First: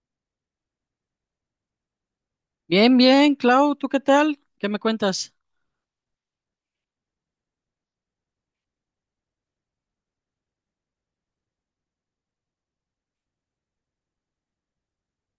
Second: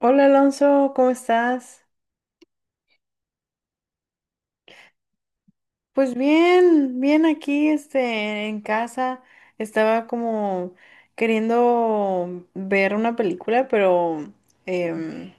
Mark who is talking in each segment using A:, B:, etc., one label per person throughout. A: Hola Alonso, ¿cómo estás?
B: Bien, bien, Clau, ¿tú qué tal? ¿Qué me cuentas?
A: Pues bien, bien aquí, en casa. Estaba como queriendo ver una película, pero em,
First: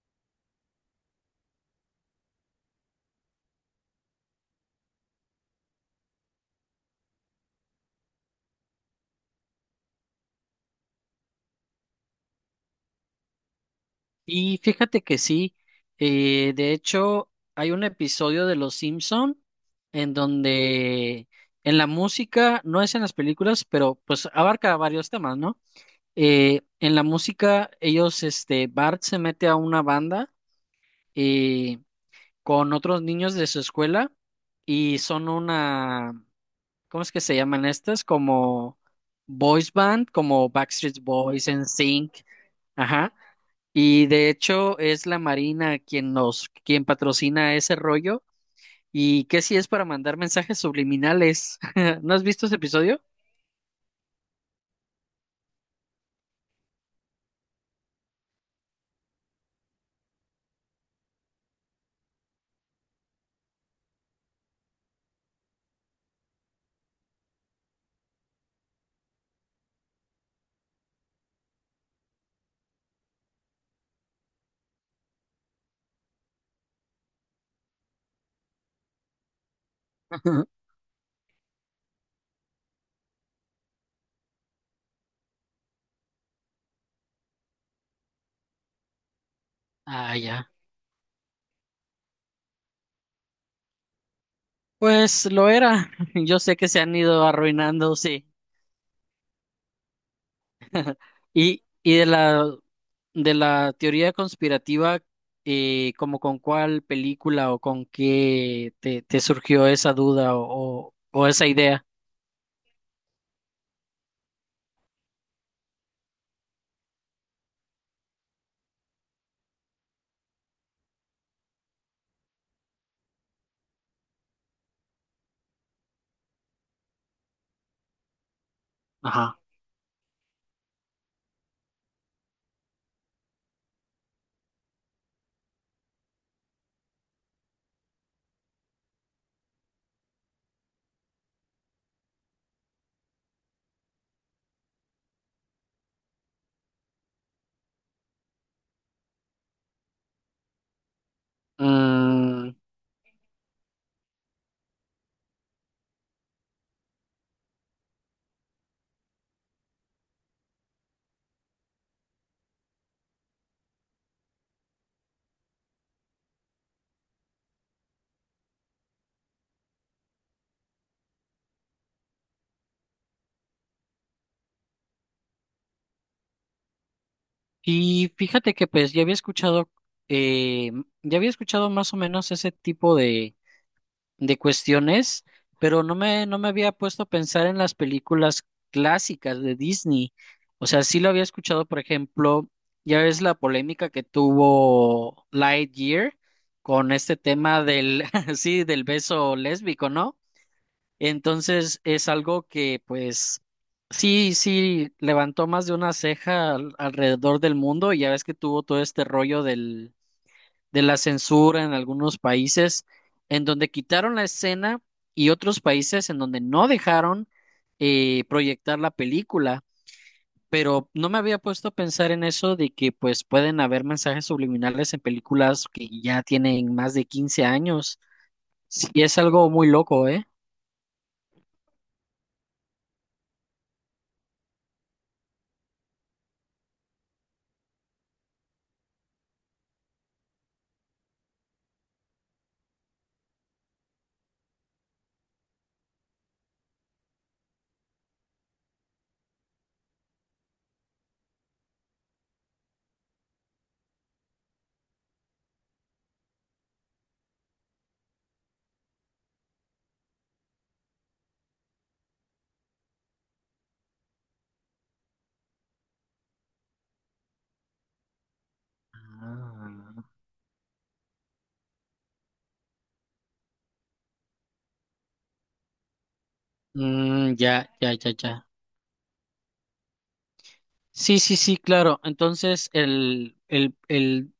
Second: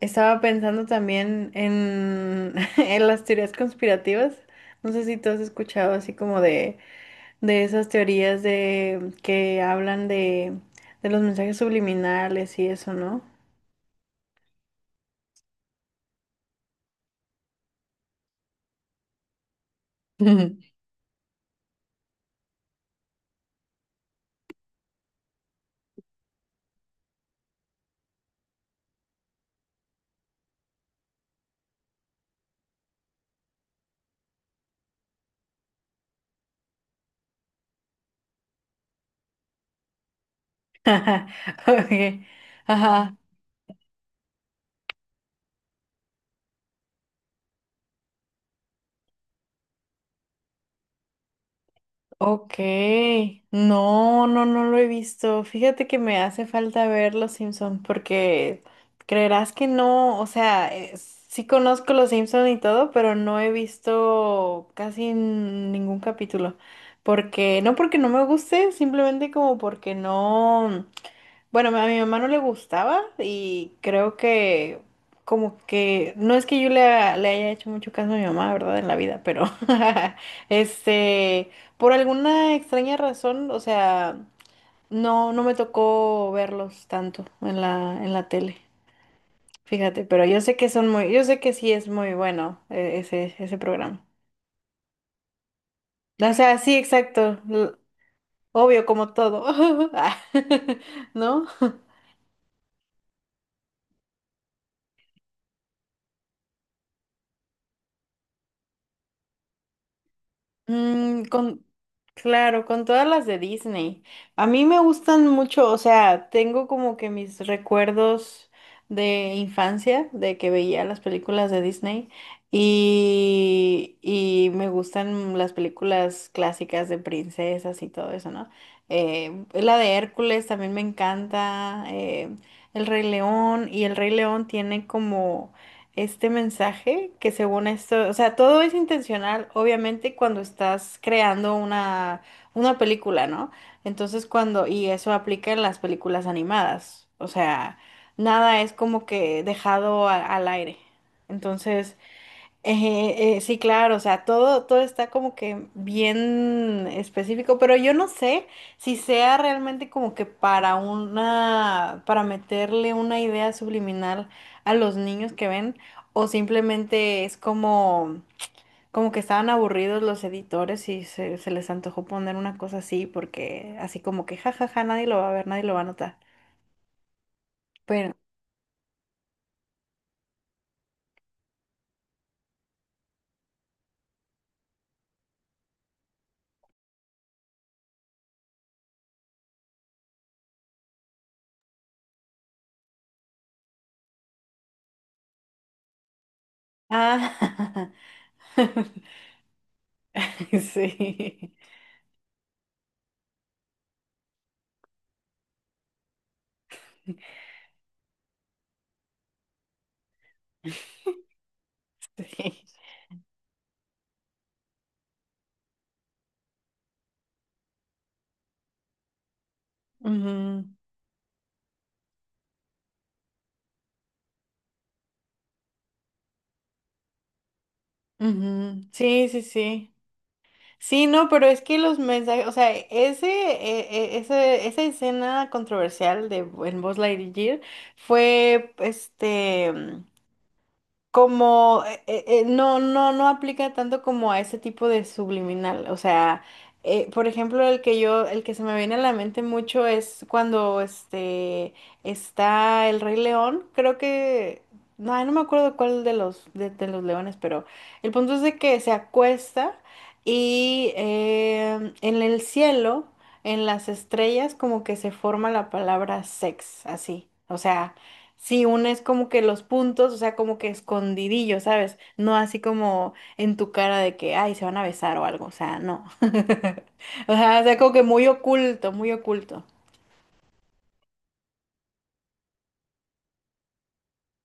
A: estaba pensando también en las teorías conspirativas. No sé si tú has escuchado así como de esas teorías de que hablan de los mensajes subliminales y eso, ¿no?
B: Y fíjate que sí, de hecho hay un episodio de Los Simpson en donde en la música, no es en las películas, pero pues abarca varios temas, ¿no? En la música ellos, Bart se mete a una banda eh, con otros niños de su escuela y son una, ¿cómo es que se llaman estas? Como boys band, como Backstreet Boys, sync.
A: Okay.
B: Ajá.
A: Ajá.
B: Y de hecho es la Marina quien patrocina ese rollo. ¿Y qué si es para mandar mensajes subliminales? ¿No has visto ese
A: Ok,
B: episodio?
A: no lo he visto. Fíjate que me hace falta ver Los Simpson porque creerás que no, o sea, sí conozco Los Simpson y todo, pero no he visto casi ningún capítulo. Porque no me guste, simplemente como porque no. Bueno, a mi mamá no le gustaba y creo que como que no es que yo le, le haya hecho mucho caso a mi mamá, ¿verdad? En la vida, pero este, por alguna extraña razón, o sea, no me tocó verlos tanto en en la tele, fíjate,
B: Ah,
A: pero yo
B: ya.
A: sé que son muy, yo sé que sí es muy bueno ese programa.
B: Pues lo era.
A: O
B: Yo sé
A: sea,
B: que
A: sí,
B: se han ido
A: exacto,
B: arruinando, sí.
A: obvio, como todo, Ah, ¿no?
B: Y de la teoría conspirativa, como con cuál película o con qué te surgió esa duda o, o-
A: Mm,
B: o esa
A: con,
B: idea.
A: claro, con todas las de Disney. A mí me gustan mucho, o sea, tengo como que mis recuerdos de infancia, de que veía las películas de Disney y me gustan las películas clásicas de princesas y todo eso, ¿no?
B: Ajá.
A: La de Hércules también me encanta, El Rey León. Y El Rey León tiene como este mensaje que según esto, o sea, todo es intencional, obviamente, cuando estás creando una película, ¿no? Entonces, cuando, y eso aplica en las películas animadas, o sea, nada es como que dejado al aire. Entonces,
B: Mm,
A: sí, claro, o sea, todo está como que bien específico, pero yo no sé si sea realmente como que para una, para meterle una idea subliminal a los niños que ven, o simplemente es como, como que estaban aburridos los editores y se les antojó poner una cosa así, porque así como que jajaja, nadie lo va a ver, nadie lo va a notar.
B: y
A: Pero,
B: fíjate que pues eh, ya había escuchado más o menos ese tipo de cuestiones, pero no me había puesto a pensar en las películas clásicas de Disney. O sea, sí lo había escuchado, por ejemplo, ya ves la polémica que tuvo Lightyear con este tema
A: ah,
B: sí, del beso lésbico, ¿no?
A: sí,
B: Entonces es algo que, pues, sí, sí, levantó más de una ceja alrededor del mundo y ya ves que tuvo todo este rollo del de la censura en algunos
A: sí.
B: países, en donde quitaron la escena y otros países en donde no dejaron proyectar la película.
A: Ujú.
B: Pero no me había puesto a pensar en eso de que pues pueden haber mensajes subliminales en películas que ya tienen más de 15 años.
A: Ujú.
B: Sí, es
A: Sí, sí,
B: algo muy
A: sí.
B: loco, ¿eh?
A: Sí, no, pero es que los mensajes, o sea, esa escena controversial de en Buzz Lightyear fue, este, como no aplica tanto como a ese tipo de subliminal. O sea, por ejemplo, el que yo, el que se me viene a la mente mucho es cuando este está el Rey León. Creo que. No, ay, no me acuerdo cuál de los, de los leones, pero el punto es de que se acuesta y en el cielo, en las estrellas, como que se forma la palabra sex, así. O sea. Sí, una es como que los
B: Ah.
A: puntos, o sea, como que escondidillo, ¿sabes? No así como en tu cara de que, ay, se van a besar o algo, o sea, no.
B: Mm,
A: O
B: ya,
A: sea, como
B: ya,
A: que
B: ya,
A: muy
B: ya.
A: oculto, muy oculto.
B: Sí, sí, sí, claro. Entonces, el, el, el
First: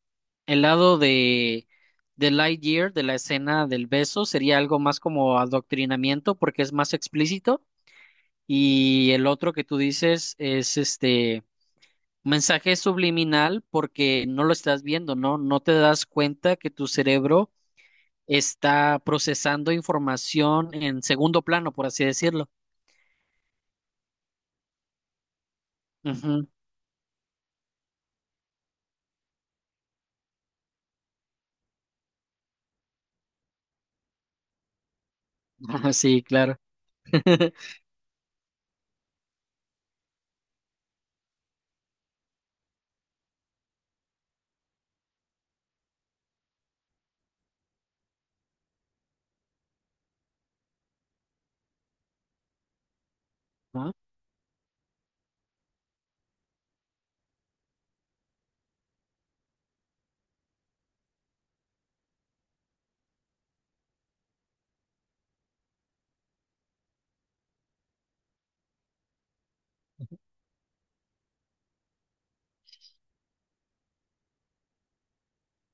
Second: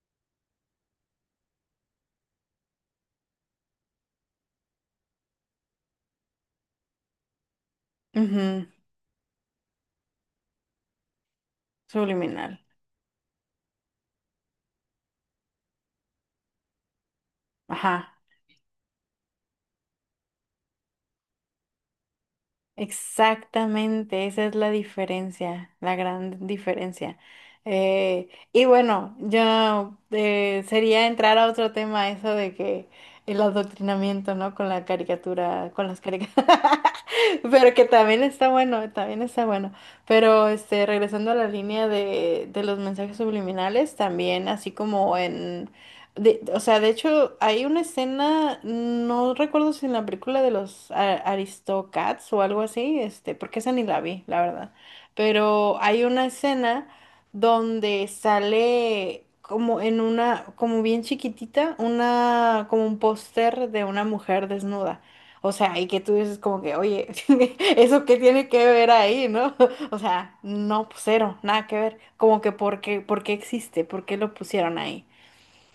B: El lado de Lightyear, de la escena del beso, sería algo más como adoctrinamiento porque es más explícito.
A: Ujú.
B: Y el otro que tú dices es este
A: Subliminal.
B: mensaje subliminal porque no lo estás viendo, ¿no? No te das cuenta que tu cerebro
A: Ajá.
B: está procesando información en segundo plano, por así decirlo.
A: Exactamente, esa es la diferencia, la gran
B: Ujú.
A: diferencia. Y bueno, yo sería entrar a otro tema, eso de que el adoctrinamiento, ¿no? Con la caricatura, con las
B: Sí,
A: caricaturas,
B: claro.
A: pero que también está bueno, también está bueno. Pero este, regresando a la línea de los mensajes subliminales, también así como en o sea, de hecho, hay una escena, no recuerdo si en la película de los Aristocats o algo así, este, porque esa ni
B: Ah,
A: la vi, la verdad. Pero hay una escena donde sale como en una, como bien chiquitita, una, como un póster de una mujer desnuda. O sea, y que tú dices como que, oye, ¿eso qué tiene que ver ahí, no? O sea, no, pues, cero, nada que ver. Como que, por qué existe? ¿Por qué lo pusieron ahí?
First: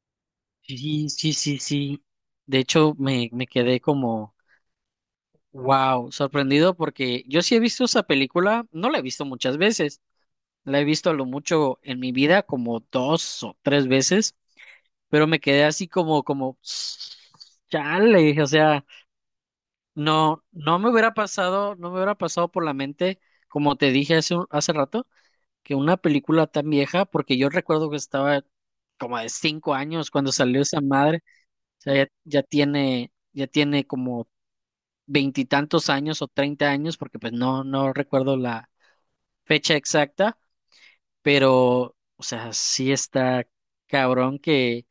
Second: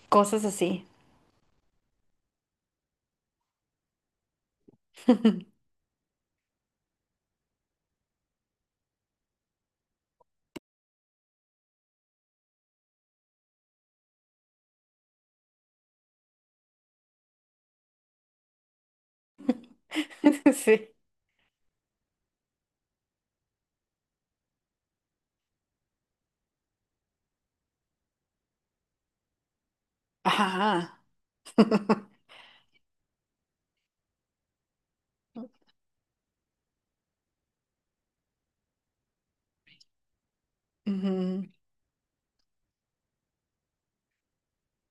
A: Cosas así.
B: sí, sí, sí, sí. De hecho, me quedé como... Wow, sorprendido porque yo sí he visto esa película, no la he visto muchas veces, la he visto a lo mucho en mi vida como dos o tres veces, pero me quedé así chale, o sea, no, no
A: Sí.
B: me hubiera pasado, no me hubiera pasado por la mente, como te dije hace rato, que una película tan vieja, porque yo recuerdo que estaba como de 5 años cuando salió esa
A: Ajá.
B: madre, o sea, ya tiene como veintitantos años o 30 años, porque pues no, no recuerdo la fecha exacta,
A: Ujú.
B: pero, o sea, sí está cabrón que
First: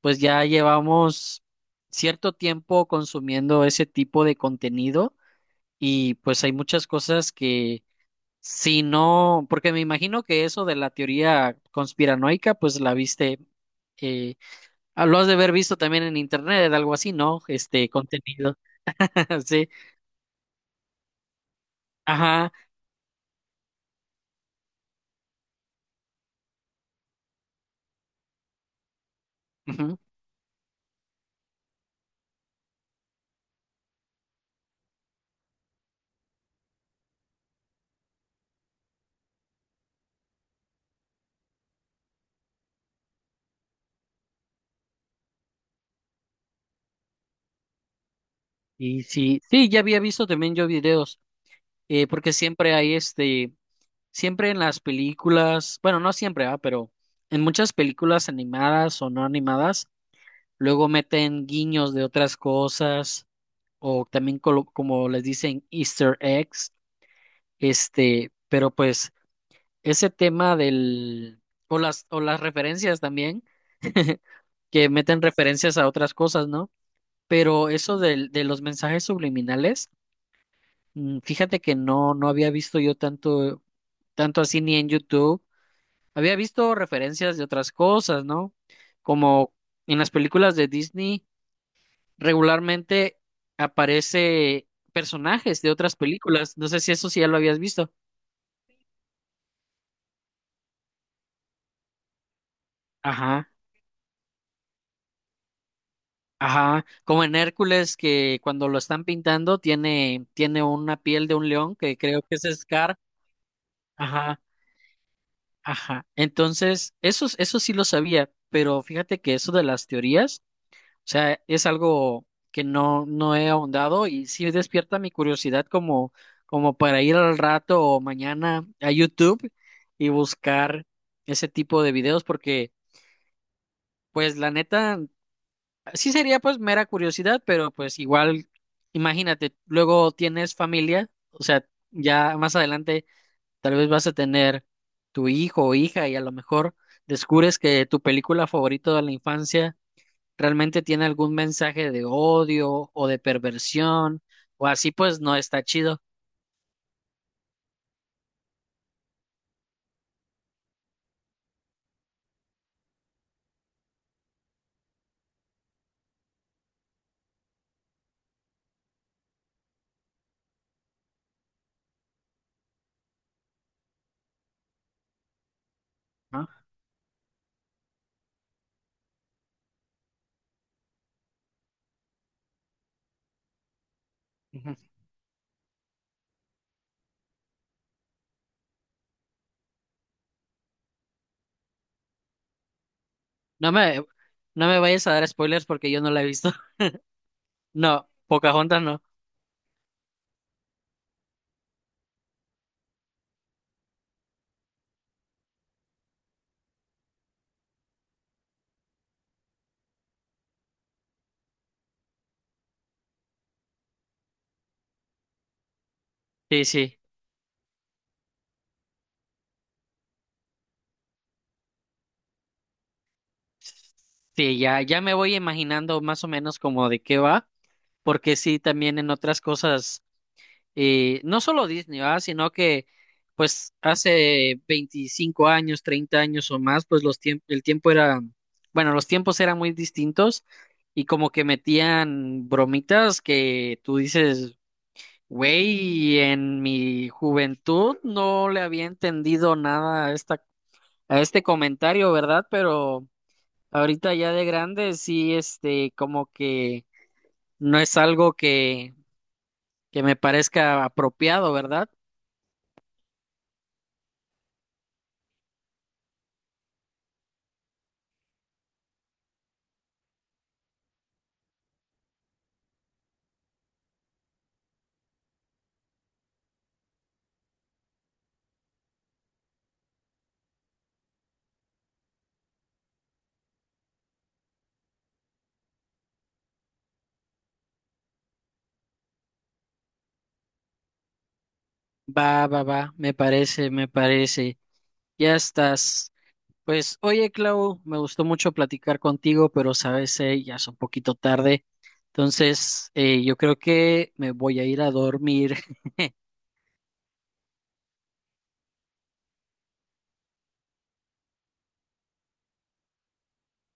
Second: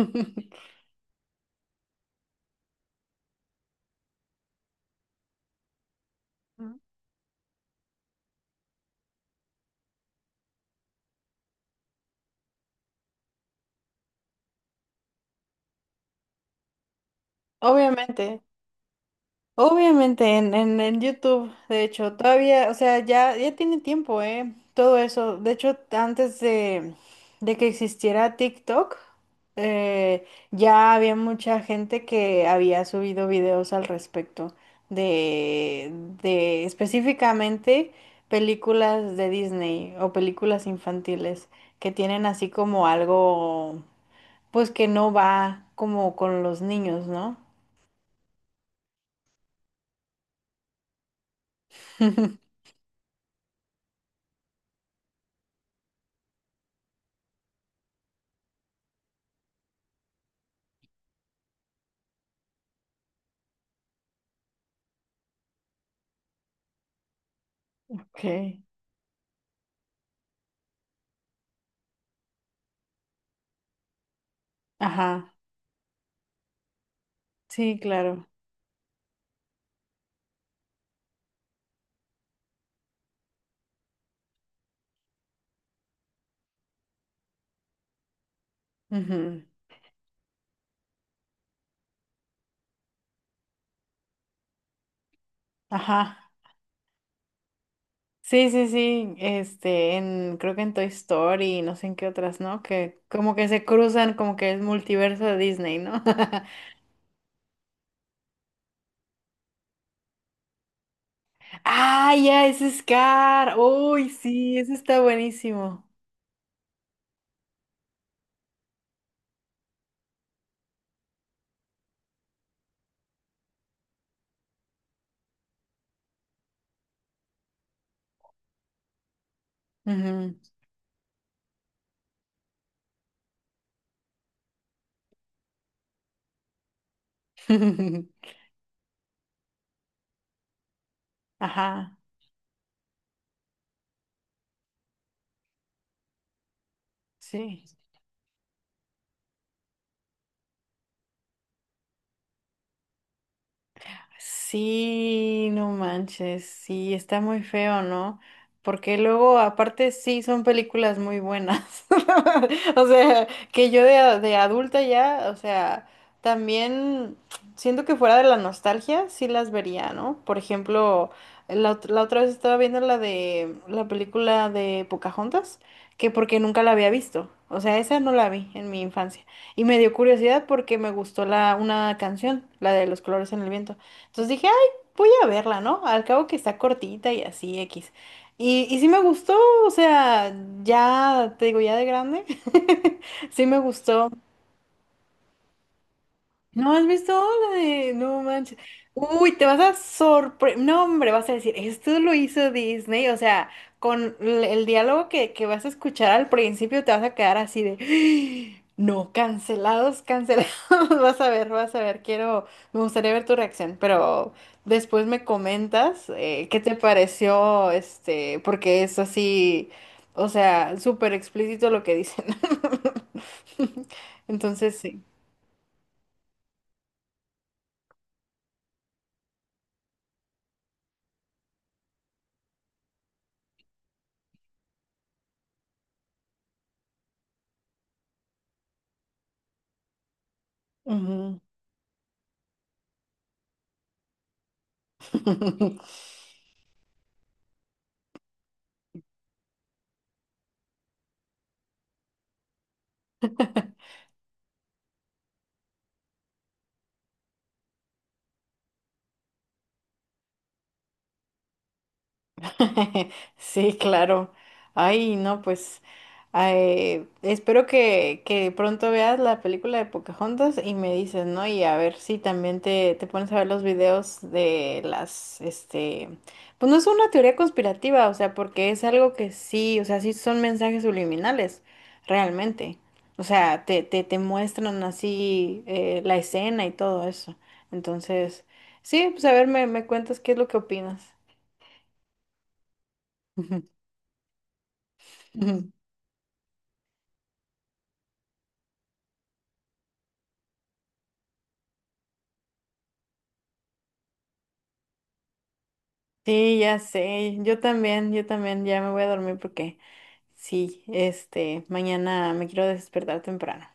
B: pues ya llevamos cierto tiempo consumiendo ese tipo de contenido y pues hay muchas cosas que si no, porque me imagino que eso de la teoría conspiranoica, pues la viste. Eh, lo has de haber visto también en internet, algo así, ¿no? Este
A: Obviamente.
B: contenido, sí,
A: Obviamente en YouTube, de hecho,
B: ajá,
A: todavía, o sea, ya, ya tiene tiempo, ¿eh? Todo eso. De hecho, antes de que existiera TikTok,
B: ujú.
A: ya había mucha gente que había subido videos al respecto de, de específicamente películas de Disney o películas infantiles que tienen así como algo, pues que no va como con los niños, ¿no?
B: Y sí, sí, ya había visto también yo videos, porque siempre hay siempre en las películas, bueno, no siempre, pero en muchas películas animadas o no animadas, luego meten guiños de otras cosas, o también como les dicen Easter eggs,
A: Ok.
B: pero pues ese tema o las referencias también, que meten
A: Ajá.
B: referencias a otras cosas, ¿no? Pero
A: Sí,
B: eso
A: claro.
B: del, de los mensajes subliminales. Fíjate que no, no había visto yo tanto así ni en YouTube. Había visto referencias de otras cosas, ¿no?
A: Ujú.
B: Como en las películas de Disney regularmente aparece personajes de otras
A: Ajá.
B: películas. No sé si eso sí ya lo habías visto.
A: Sí, sí, sí. Este, en, creo que en Toy Story y no sé en qué otras, ¿no? Que como que
B: Ajá,
A: se cruzan, como que es multiverso de Disney, ¿no?
B: ajá. Como en Hércules que cuando lo están pintando tiene una piel de un león que
A: Ah,
B: creo que es
A: ya, ese es
B: Scar.
A: Scar. Uy,
B: Ajá,
A: sí, ese está buenísimo.
B: ajá. Entonces, eso sí lo sabía, pero fíjate que eso de las teorías. Sea, es algo que no, no he ahondado y sí despierta mi curiosidad como, para ir al rato o mañana a YouTube y
A: Ujú.
B: buscar ese tipo de videos porque, pues, la neta, sí sería pues mera curiosidad, pero pues igual, imagínate, luego tienes familia, o sea,
A: Ajá,
B: ya más adelante tal vez vas a tener tu hijo o hija y a lo mejor descubres
A: sí.
B: que tu película favorita de la infancia realmente tiene algún mensaje de odio o de perversión o así, pues no
A: Sí,
B: está
A: no
B: chido,
A: manches, sí, está muy feo, ¿no? Porque luego, aparte, sí, son películas muy buenas. O sea, que yo de adulta ya, o sea, también siento que fuera de la nostalgia, sí las vería, ¿no? Por ejemplo, la, la otra vez estaba viendo la de la película de Pocahontas, que porque
B: ¿no?
A: nunca la había visto. O sea, esa no la vi en mi infancia. Y me dio curiosidad porque me gustó la, una canción, la de Los colores en el viento. Entonces dije, ay,
B: Ujú.
A: voy a verla, ¿no? Al cabo que está cortita y así, X. Y sí me gustó, o sea, ya, te digo, ya de grande, sí me
B: No me,
A: gustó.
B: no me vayas a dar spoilers porque yo no la he visto.
A: ¿No has visto la de
B: No,
A: No manches?
B: Pocahontas no.
A: Uy, te vas a sorprender. No, hombre, vas a decir, esto lo hizo Disney. O sea, con el diálogo que vas a escuchar al principio, te vas a quedar así de. No, cancelados, cancelados. Vas a ver, vas a ver. Quiero. Me gustaría ver tu reacción, pero después me comentas qué
B: Sí,
A: te
B: sí.
A: pareció, este, porque es así. O sea, súper explícito lo que dicen.
B: Sí,
A: Entonces,
B: ya, ya
A: sí.
B: me voy imaginando más o menos como de qué va, porque sí, también en otras cosas. Y no solo Disney, ¿verdad? Sino que pues hace 25 años, 30 años o más, pues los tiempos, el tiempo era, bueno, los tiempos eran muy distintos y como
A: Ujú.
B: que metían bromitas que tú dices, güey, en mi juventud no le había entendido nada a este comentario, ¿verdad? Pero ahorita ya de grande sí, como que no es algo que me parezca apropiado, ¿verdad?
A: Sí, claro. Ay, no, pues ay, espero que pronto veas la película de Pocahontas y me dices, ¿no? Y a ver si también te pones a ver los videos de las, este, pues no es una teoría conspirativa, o sea, porque es algo que sí, o sea, sí son mensajes subliminales, realmente. O sea, te muestran así la escena y todo eso. Entonces, sí, pues a ver, me cuentas qué es lo que opinas.
B: Va, va, va, me
A: Ujú,
B: parece, me parece. Ya
A: ujú.
B: estás. Pues, oye, Clau, me gustó mucho platicar contigo, pero sabes, ya es un poquito tarde. Entonces, yo creo que me voy a ir a dormir.
A: Sí, ya sé, yo también, ya me voy a dormir porque sí, este, mañana me quiero despertar temprano.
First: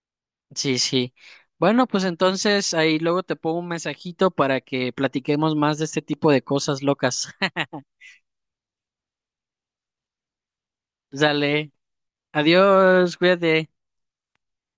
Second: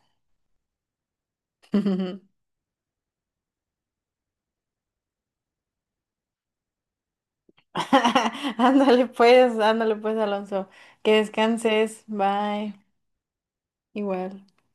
B: Sí, sí. Bueno, pues entonces ahí luego te pongo un mensajito para que platiquemos más de este tipo de cosas locas.
A: Ándale pues, Alonso, que
B: Dale,
A: descanses, bye,
B: adiós, cuídate.
A: igual.